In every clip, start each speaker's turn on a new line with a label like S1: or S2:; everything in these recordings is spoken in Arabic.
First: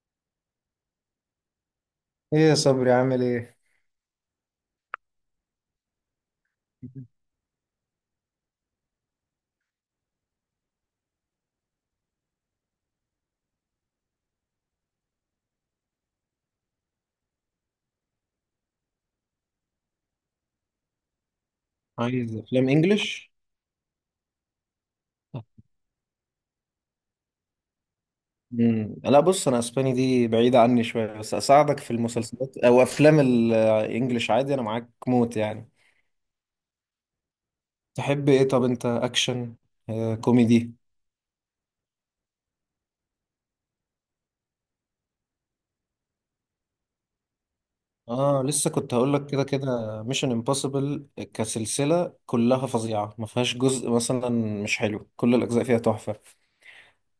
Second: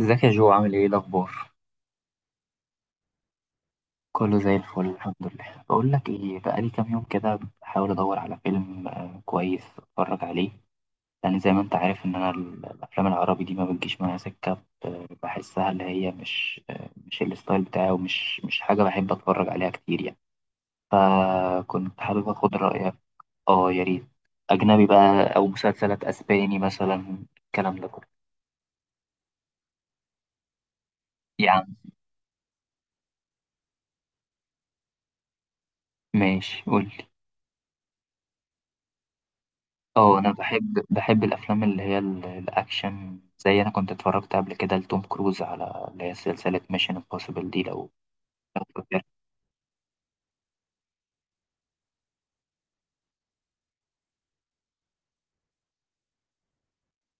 S1: ازيك يا جو، عامل ايه؟ إيه الاخبار؟
S2: ايه يا صبري عامل ايه؟
S1: كله زي الفل، الحمد لله. بقول لك ايه، بقالي كام يوم كده بحاول ادور على فيلم كويس اتفرج عليه. لان زي ما انت عارف ان انا الافلام العربي دي ما بتجيش معايا سكه، بحسها اللي هي مش مش الستايل بتاعي، ومش مش حاجه بحب اتفرج عليها كتير يعني. فكنت حابب
S2: عايز
S1: اخد
S2: افلام
S1: رايك.
S2: انجلش.
S1: اه، يا ريت. اجنبي بقى، او مسلسلات اسباني مثلا، الكلام ده كله.
S2: لا بص، انا اسباني دي بعيدة عني شوية، بس
S1: يا عم،
S2: اساعدك في المسلسلات او افلام الانجليش عادي، انا معاك موت يعني.
S1: ماشي قول.
S2: تحب ايه؟ طب انت اكشن،
S1: اه انا
S2: كوميدي؟
S1: بحب الافلام اللي هي الاكشن، زي انا كنت اتفرجت قبل كده لتوم كروز على اللي هي سلسله ميشن امبوسيبل دي، لو
S2: اه
S1: لو
S2: لسه كنت
S1: فاكر.
S2: هقول لك كده كده ميشن امبوسيبل كسلسلة كلها فظيعة، ما فيهاش جزء مثلا مش حلو، كل الاجزاء فيها تحفة.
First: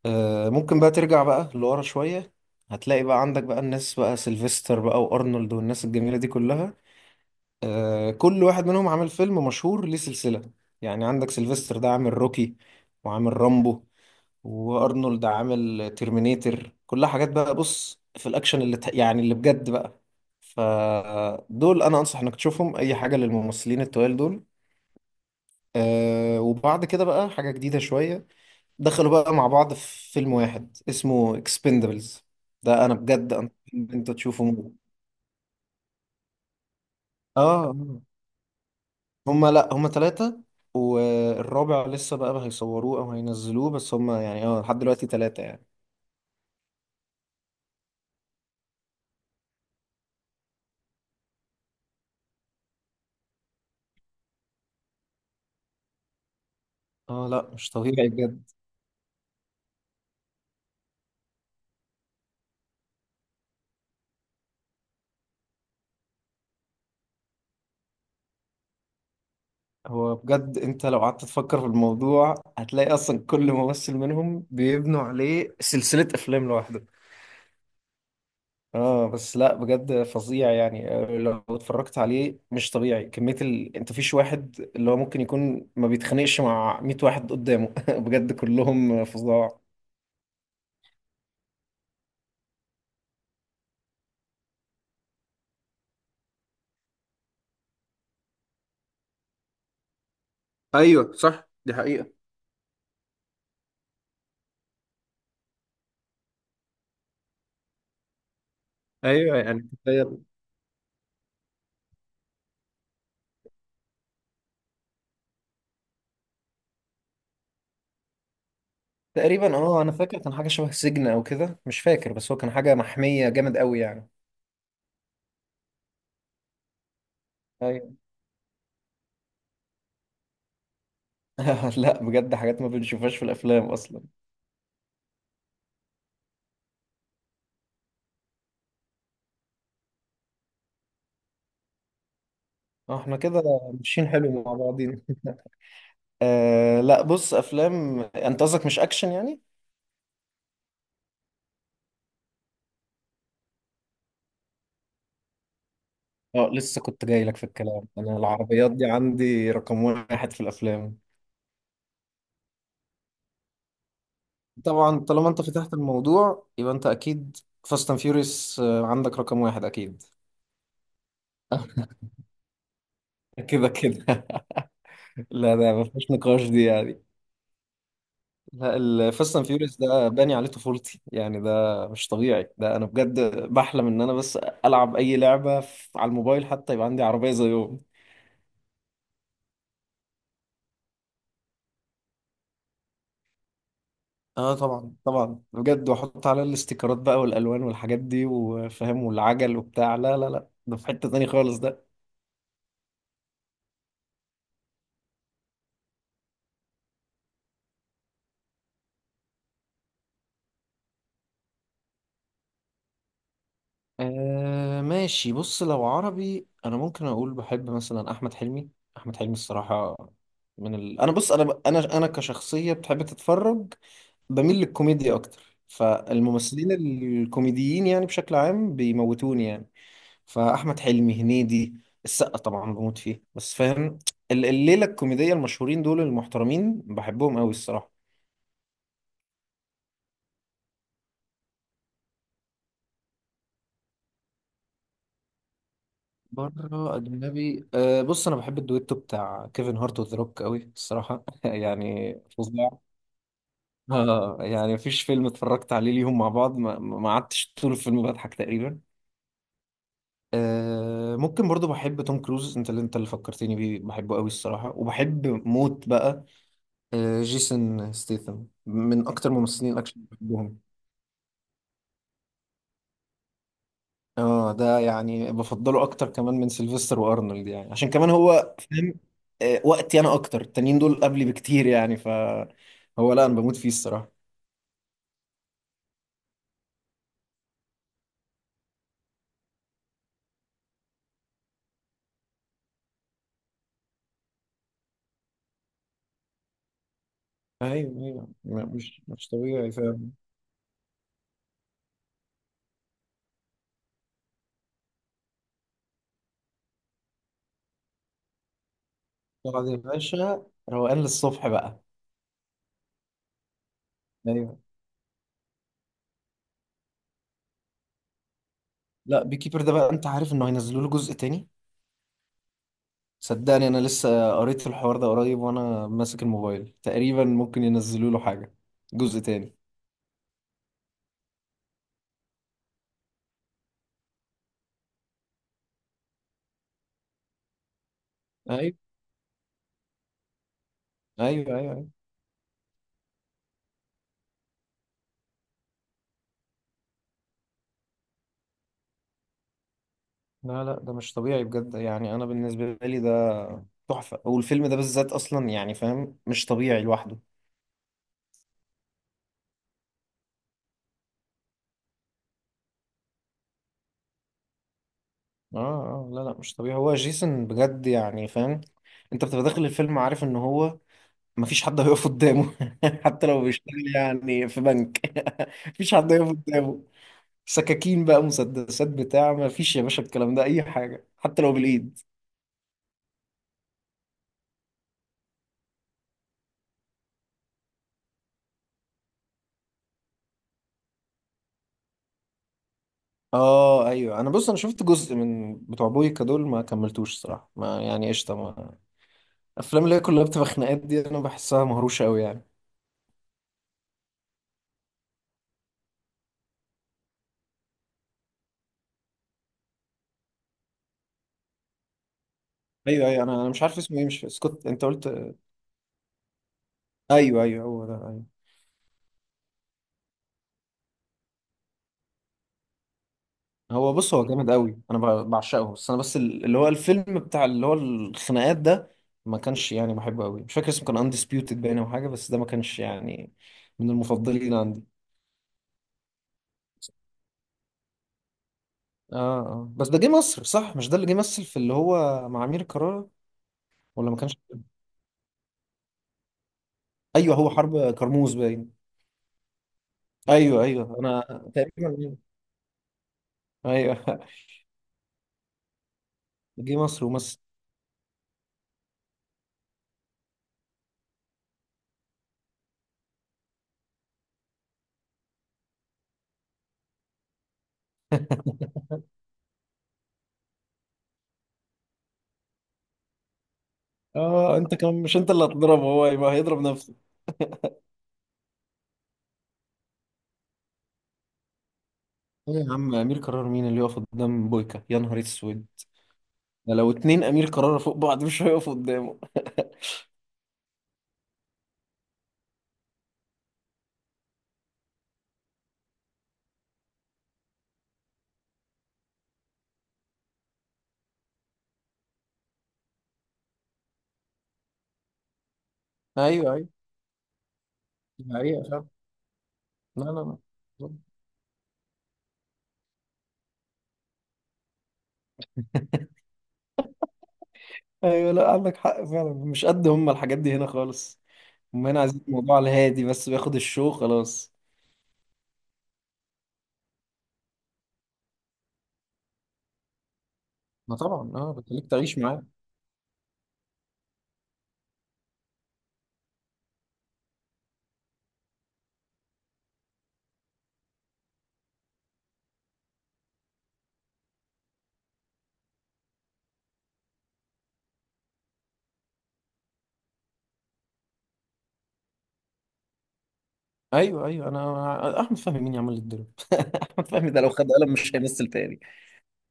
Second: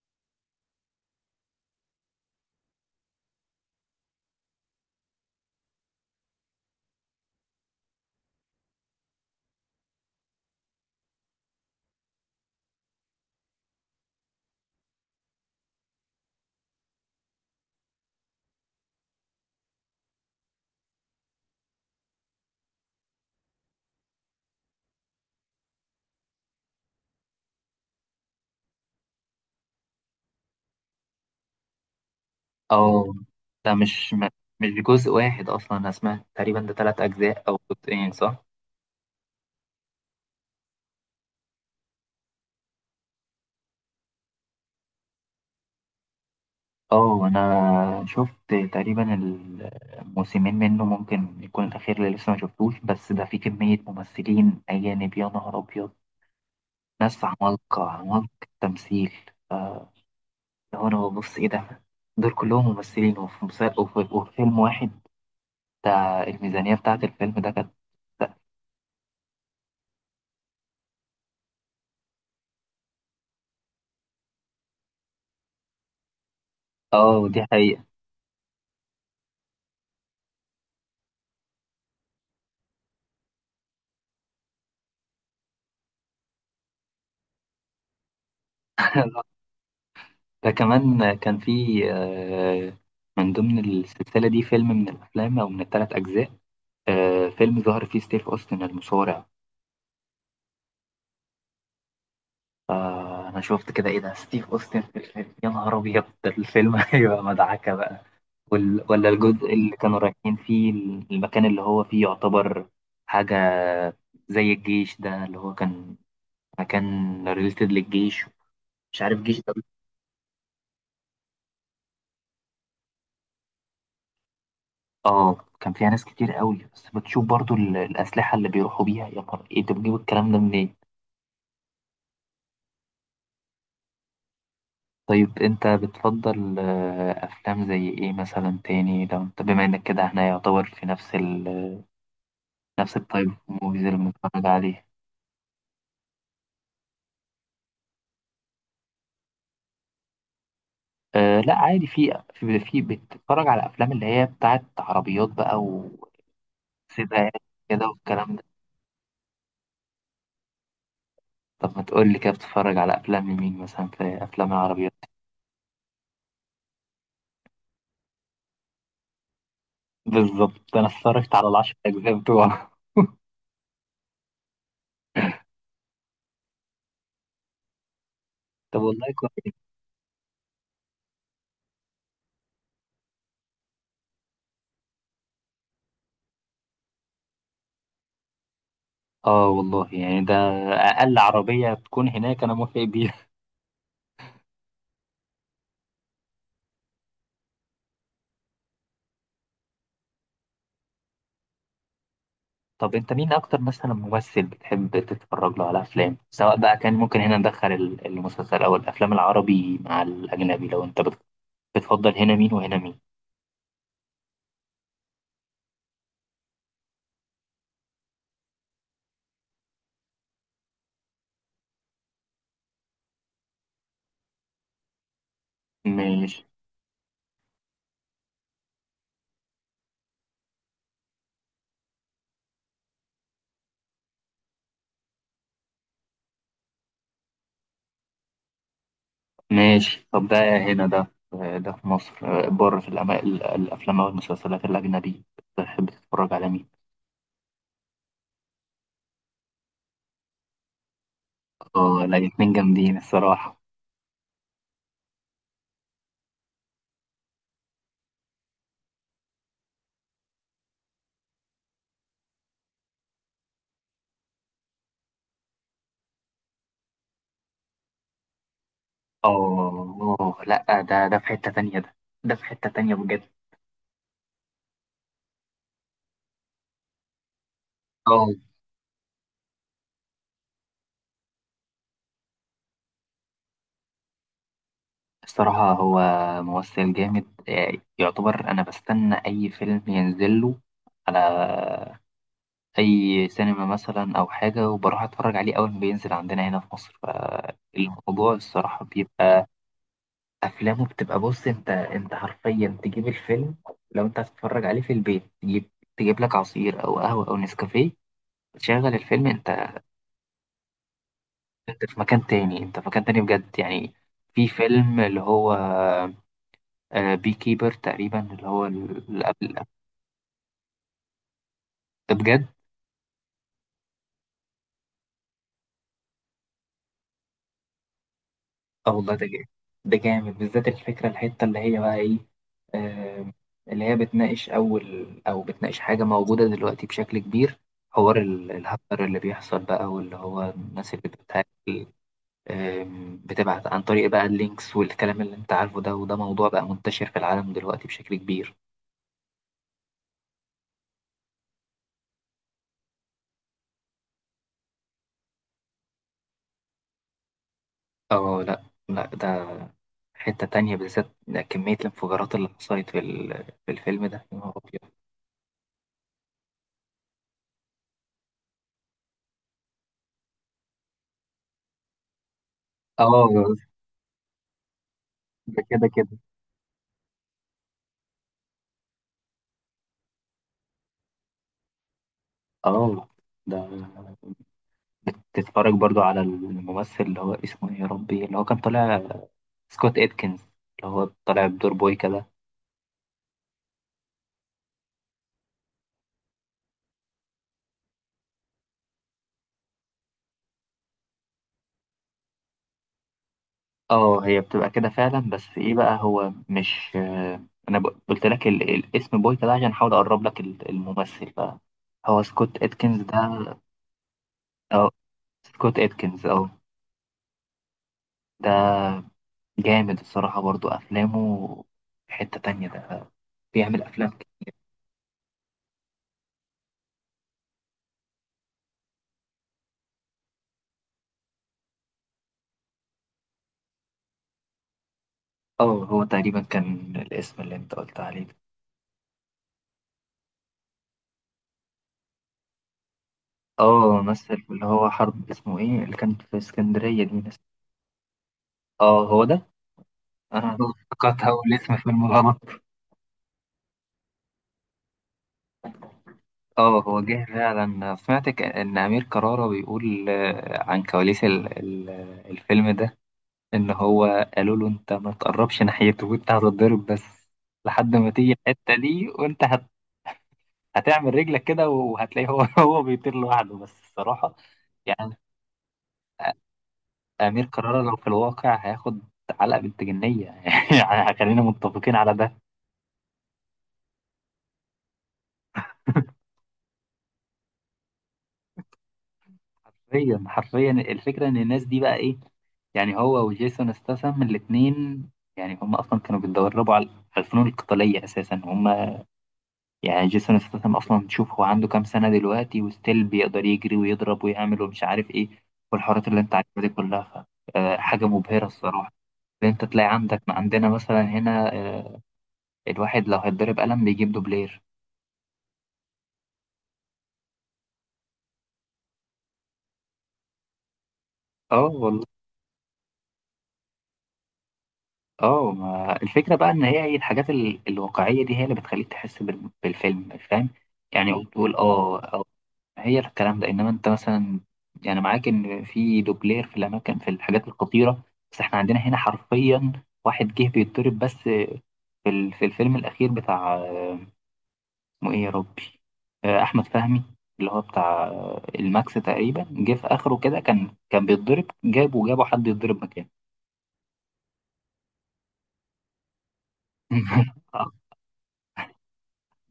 S2: آه ممكن بقى ترجع بقى لورا شوية، هتلاقي بقى عندك بقى الناس بقى سيلفستر بقى وارنولد والناس الجميلة دي كلها. كل واحد منهم عامل فيلم مشهور ليه سلسلة، يعني عندك سيلفستر ده عامل روكي وعامل رامبو، وارنولد عامل ترمينيتر، كلها حاجات بقى. بص في الاكشن يعني اللي بجد بقى، فدول انا انصح انك تشوفهم، اي حاجة للممثلين التوال دول. أه وبعد كده بقى حاجة جديدة شوية، دخلوا بقى مع بعض في فيلم واحد اسمه اكسبندبلز، ده انا
S1: اه،
S2: بجد، انت
S1: ده
S2: انت
S1: مش
S2: تشوفه.
S1: جزء واحد اصلا. انا سمعت تقريبا ده ثلاث اجزاء او
S2: اه،
S1: جزئين، صح؟
S2: هما لا هما ثلاثة، والرابع لسه بقى هيصوروه أو هينزلوه، بس هما يعني اه لحد دلوقتي ثلاثة يعني.
S1: اه انا شفت تقريبا الموسمين منه، ممكن يكون الاخير اللي لسه ما شفتوش. بس ده فيه كميه ممثلين اجانب، يا نهار ابيض. ناس
S2: اه لا مش
S1: عمالقه
S2: طبيعي بجد.
S1: عمالقه تمثيل. آه، لو انا ببص ايه ده، دول كلهم ممثلين وفي مسلسل وفي فيلم واحد. بتاع الميزانية بتاعة الفيلم ده كانت.
S2: هو بجد انت لو قعدت تفكر في الموضوع هتلاقي اصلا كل ممثل منهم بيبنوا عليه سلسلة افلام لوحده.
S1: اه دي حقيقة.
S2: اه بس لا بجد فظيع يعني، لو اتفرجت عليه مش طبيعي كمية ال... انت فيش واحد اللي هو ممكن يكون ما بيتخانقش مع 100 واحد قدامه بجد كلهم فظاع.
S1: ده كمان كان في آه، من ضمن السلسلة دي فيلم من الأفلام أو من الثلاث أجزاء، فيلم ظهر فيه ستيف أوستن المصارع.
S2: ايوه صح دي حقيقة.
S1: فأنا شفت كده، إيه ده ستيف أوستن في الفيلم؟ يا نهار أبيض، ده الفيلم هيبقى مدعكة بقى. ولا
S2: ايوه
S1: الجزء
S2: يعني.
S1: اللي كانوا رايحين فيه المكان اللي هو فيه يعتبر حاجة زي الجيش ده اللي هو كان. فكان ريليتد للجيش، مش عارف جيش ده.
S2: تقريبا، اه انا فاكر كان حاجه شبه سجن او كده، مش فاكر، بس هو كان حاجه محميه جامد قوي يعني.
S1: اه كان فيها ناس كتير قوي. بس بتشوف برضو
S2: ايوه.
S1: الأسلحة اللي بيروحوا بيها، يا نهار! ايه انت بتجيب الكلام ده منين؟
S2: لا بجد حاجات ما بنشوفهاش في الافلام اصلا.
S1: طيب انت بتفضل افلام زي ايه مثلا تاني، لو انت بما انك كده احنا يعتبر في نفس
S2: احنا
S1: التايب
S2: كده
S1: موفيز اللي
S2: ماشيين حلو
S1: بنتفرج
S2: مع
S1: عليه.
S2: بعضين آه لا بص، افلام انت قصدك مش اكشن يعني.
S1: أه لا عادي، في بتتفرج على افلام اللي هي بتاعت عربيات بقى،
S2: اه لسه كنت جاي
S1: وسباقات
S2: لك في الكلام،
S1: كده
S2: انا
S1: والكلام ده.
S2: العربيات دي عندي رقم واحد في الافلام.
S1: طب ما تقول لي كده، بتتفرج على افلام مين مثلا في افلام العربيات؟
S2: طبعا طالما انت فتحت الموضوع يبقى انت اكيد فاست اند فيوريوس عندك رقم واحد اكيد.
S1: بالظبط، انا اتفرجت على ال10 اجزاء بتوعه
S2: كده كده لا ده ما فيش نقاش دي يعني، لا
S1: طب والله
S2: الفاست اند
S1: كويس.
S2: فيوريوس ده باني عليه طفولتي يعني، ده مش طبيعي، ده انا بجد بحلم ان انا بس العب اي لعبه على الموبايل حتى يبقى عندي عربيه زيهم.
S1: اه والله يعني، ده اقل عربيه تكون هناك انا موافق بيها.
S2: اه طبعا طبعا بجد، واحط عليها الاستيكرات بقى والالوان والحاجات دي وفاهم والعجل وبتاع، لا لا لا، ده في حته تاني خالص ده.
S1: طب، انت مين اكتر مثلا ممثل بتحب تتفرج له على افلام، سواء بقى كان ممكن هنا ندخل المسلسل او الافلام العربي مع الاجنبي؟ لو انت بتفضل هنا مين وهنا مين؟
S2: آه ماشي بص، لو عربي انا ممكن اقول بحب مثلا احمد حلمي. احمد حلمي الصراحه، من ال... انا بص انا كشخصيه بتحب تتفرج، بميل للكوميديا اكتر،
S1: ماشي.
S2: فالممثلين الكوميديين يعني بشكل عام بيموتوني يعني. فاحمد حلمي، هنيدي، السقا طبعا بموت فيه، بس فاهم الليله الكوميديه المشهورين دول المحترمين بحبهم قوي الصراحه.
S1: ماشي، طب ده هنا ده، ده في مصر. بره في الافلام او المسلسلات الاجنبي بتحب تتفرج على مين؟
S2: بره اجنبي، أه بص، انا بحب الدويتو بتاع كيفن هارت وذا روك قوي الصراحه
S1: اه
S2: يعني
S1: لا، الاتنين
S2: فظيع.
S1: جامدين الصراحه.
S2: اه يعني مفيش فيلم اتفرجت عليه ليهم مع بعض ما قعدتش طول الفيلم بضحك تقريبا. آه ممكن برضو بحب توم كروز، انت اللي فكرتني بيه، بحبه قوي الصراحة وبحب موت بقى. آه جيسون ستيثم من اكتر ممثلين الاكشن اللي
S1: اه
S2: بحبهم.
S1: لا، ده في حتة تانية. ده ده في حتة تانية بجد.
S2: اه ده يعني بفضله اكتر كمان من سيلفستر وارنولد يعني، عشان كمان
S1: اه
S2: هو فاهم وقتي، انا اكتر، التانيين دول قبلي بكتير يعني، ف هو لا انا بموت فيه الصراحة.
S1: الصراحة هو ممثل جامد، يعتبر. أنا بستنى أي فيلم ينزل له على أي سينما مثلا أو حاجة، وبروح أتفرج عليه أول ما بينزل عندنا هنا في مصر.
S2: ايوه ايوه،
S1: فالموضوع
S2: لا،
S1: الصراحة
S2: مش
S1: بيبقى
S2: طبيعي فاهم.
S1: أفلامه بتبقى، بص أنت حرفيا تجيب الفيلم. لو أنت هتتفرج عليه في البيت، تجيب لك عصير أو قهوة أو نسكافيه، تشغل الفيلم أنت.
S2: طبعا يا باشا، روقان للصبح بقى.
S1: انت في مكان تاني، انت في مكان تاني بجد يعني. في
S2: ايوه،
S1: فيلم اللي هو بي كيبر تقريبا اللي هو اللي
S2: لا
S1: قبل
S2: بيكيبر
S1: ده.
S2: ده بقى انت عارف انه هينزلوا له جزء تاني،
S1: بجد.
S2: صدقني انا لسه قريت الحوار ده قريب وانا ماسك الموبايل، تقريبا ممكن ينزلوا له حاجه
S1: اه والله،
S2: جزء
S1: ده جامد.
S2: تاني.
S1: ده جامد بالذات، الفكرة الحتة اللي هي بقى ايه، آه، اللي هي بتناقش اول او بتناقش حاجة موجودة دلوقتي بشكل كبير. حوار
S2: ايوه
S1: الهاكر اللي بيحصل بقى، واللي هو الناس اللي
S2: ايوه ايوه.
S1: بتهاكل،
S2: ايوه،
S1: بتبعت عن طريق بقى اللينكس والكلام اللي انت عارفه ده. وده موضوع بقى منتشر في العالم دلوقتي بشكل كبير.
S2: لا لا، ده مش طبيعي بجد يعني، انا بالنسبه لي ده تحفه، والفيلم ده بالذات اصلا يعني فاهم مش طبيعي لوحده.
S1: اه لا لا، ده حتة تانية بالذات. ده كمية الانفجارات اللي حصلت في الفيلم ده، يا نهار أبيض.
S2: اه اه لا لا مش طبيعي، هو جيسون بجد يعني فاهم، انت بتبقى داخل الفيلم عارف ان هو مفيش حد هيقف قدامه حتى لو
S1: اه
S2: بيشتغل يعني في بنك
S1: ده كده
S2: مفيش حد
S1: كده.
S2: هيقف قدامه. سكاكين بقى مسدسات بتاع، ما فيش يا باشا الكلام ده اي حاجه حتى لو بالايد.
S1: اه ده بتتفرج برضو على الممثل اللي هو اسمه ايه يا ربي، اللي هو كان طالع سكوت اتكنز، اللي هو طالع بدور بوي كده.
S2: اه ايوه، انا بص انا شفت جزء من بتوع بويكا دول ما كملتوش الصراحه، ما يعني قشطه، ما الافلام اللي هي كلها بتبقى خناقات دي انا بحسها مهروشه قوي يعني.
S1: اه هي بتبقى كده فعلا. بس ايه بقى، هو مش انا قلت لك الاسم بوي كده عشان احاول اقرب لك الممثل بقى. هو سكوت اتكنز
S2: ايوه ايوه، انا
S1: ده.
S2: مش عارف اسمه ايه، مش سكوت انت
S1: اه،
S2: قلت؟
S1: سكوت اتكنز. اه
S2: ايوه ايوه هو ده ايوه.
S1: ده جامد الصراحة برضو أفلامه، في حتة تانية ده، بيعمل
S2: هو
S1: أفلام
S2: بص هو
S1: كده.
S2: جامد قوي، انا بعشقه، بس انا بس اللي هو الفيلم بتاع اللي هو الخناقات ده ما كانش يعني بحبه قوي، مش فاكر اسمه كان اندسبيوتد باين او حاجه، بس ده ما كانش يعني من المفضلين عندي.
S1: اه هو تقريبا كان الاسم اللي انت قلت عليه ده.
S2: اه اه بس ده جه مصر صح، مش ده اللي جه مثل في اللي هو مع امير كرارة؟
S1: اه،
S2: ولا ما كانش؟
S1: مثل في اللي هو حرب اسمه ايه اللي كانت في اسكندرية دي،
S2: ايوه
S1: ناس.
S2: هو حرب كرموز باين.
S1: اه هو ده. انا
S2: ايوه ايوه
S1: افتكرت
S2: انا،
S1: اول اسم فيلم
S2: تقريبا،
S1: غلط.
S2: ايوه جه
S1: اه، هو
S2: مصر
S1: جه
S2: ومثل.
S1: فعلا. سمعت ان امير كرارة بيقول عن كواليس الفيلم ده، ان هو قالوا له انت ما تقربش ناحيته وانت هتتضرب. بس لحد ما تيجي الحتة دي وانت هتعمل رجلك كده، وهتلاقيه هو هو بيطير لوحده بس الصراحة.
S2: اه انت كمان
S1: يعني
S2: مش انت اللي هتضربه، هو يبقى هيضرب نفسه.
S1: أمير كرارة لو في الواقع هياخد علقة بنت جنية يعني خلينا متفقين على ده.
S2: ايه يا عم امير كرارة مين اللي يقف قدام بويكا يا نهار اسود؟ ده لو اتنين امير كرارة فوق بعض مش هيقفوا قدامه.
S1: حرفيا حرفيا، الفكرة إن الناس دي بقى إيه يعني. هو وجيسون استاثام الاتنين، يعني هم أصلا كانوا بيتدربوا على الفنون القتالية أساسا هم. يعني جيسون استاثام أصلا، تشوف هو عنده كام سنة دلوقتي وستيل بيقدر يجري ويضرب ويعمل ومش عارف إيه، والحوارات اللي أنت
S2: ايوه
S1: عارفها
S2: ايوه
S1: دي كلها، حاجة
S2: دي
S1: مبهرة
S2: حقيقة فعلا.
S1: الصراحة. إن انت تلاقي
S2: لا
S1: عندك، ما
S2: لا
S1: عندنا
S2: لا.
S1: مثلا هنا الواحد لو هيتضرب قلم بيجيب دوبلير.
S2: ايوه لا عندك حق فعلا، مش قد هم الحاجات دي هنا خالص،
S1: اه
S2: هم هنا
S1: والله.
S2: عايزين الموضوع على الهادي بس بياخد الشو خلاص.
S1: اه ما الفكره بقى ان هي الحاجات الواقعيه دي هي اللي بتخليك تحس بالفيلم، فاهم.
S2: ما
S1: يعني
S2: طبعا اه
S1: وتقول
S2: بتخليك
S1: اه،
S2: تعيش معاه.
S1: هي الكلام ده. انما انت مثلا يعني، معاك ان في دوبلير في الاماكن، في الحاجات الخطيره. بس احنا عندنا هنا حرفيا واحد جه بيتضرب، بس في في الفيلم الاخير بتاع اسمه ايه يا ربي، احمد فهمي، اللي هو بتاع الماكس تقريبا. جه في اخره كده، كان بيتضرب، جابه حد يتضرب مكانه.
S2: ايوه ايوه، انا احمد فهمي مين يعمل لي الدور؟ احمد فهمي ده لو خد
S1: آه،
S2: قلم مش هيمثل تاني.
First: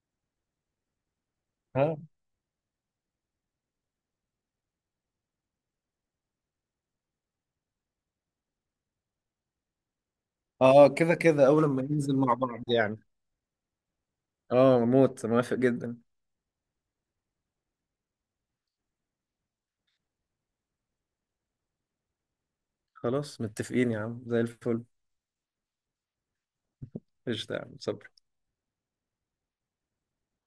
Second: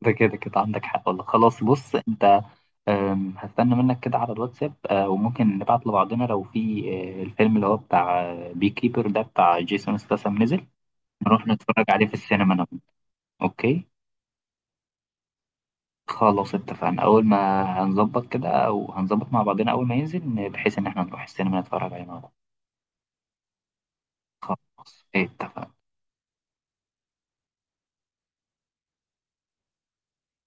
S1: ده كده كده عندك حق والله. خلاص بص
S2: اه
S1: انت، هستنى منك كده على الواتساب، وممكن نبعت لبعضنا لو في الفيلم اللي هو بتاع بي كيبر ده بتاع جيسون ستاثام نزل،
S2: اه كده
S1: نروح
S2: كده اول لما
S1: نتفرج عليه في
S2: ينزل مع
S1: السينما
S2: بعض
S1: انا وأنت.
S2: يعني.
S1: اوكي.
S2: اه موت موافق جدا.
S1: خلاص اتفقنا، اول ما هنظبط كده او هنظبط مع بعضنا اول ما ينزل، بحيث ان احنا نروح السينما نتفرج عليه مع بعض.
S2: خلاص متفقين يا عم زي الفل.
S1: خلاص، إيه، اتفقنا.
S2: قشطة يا عم صباح.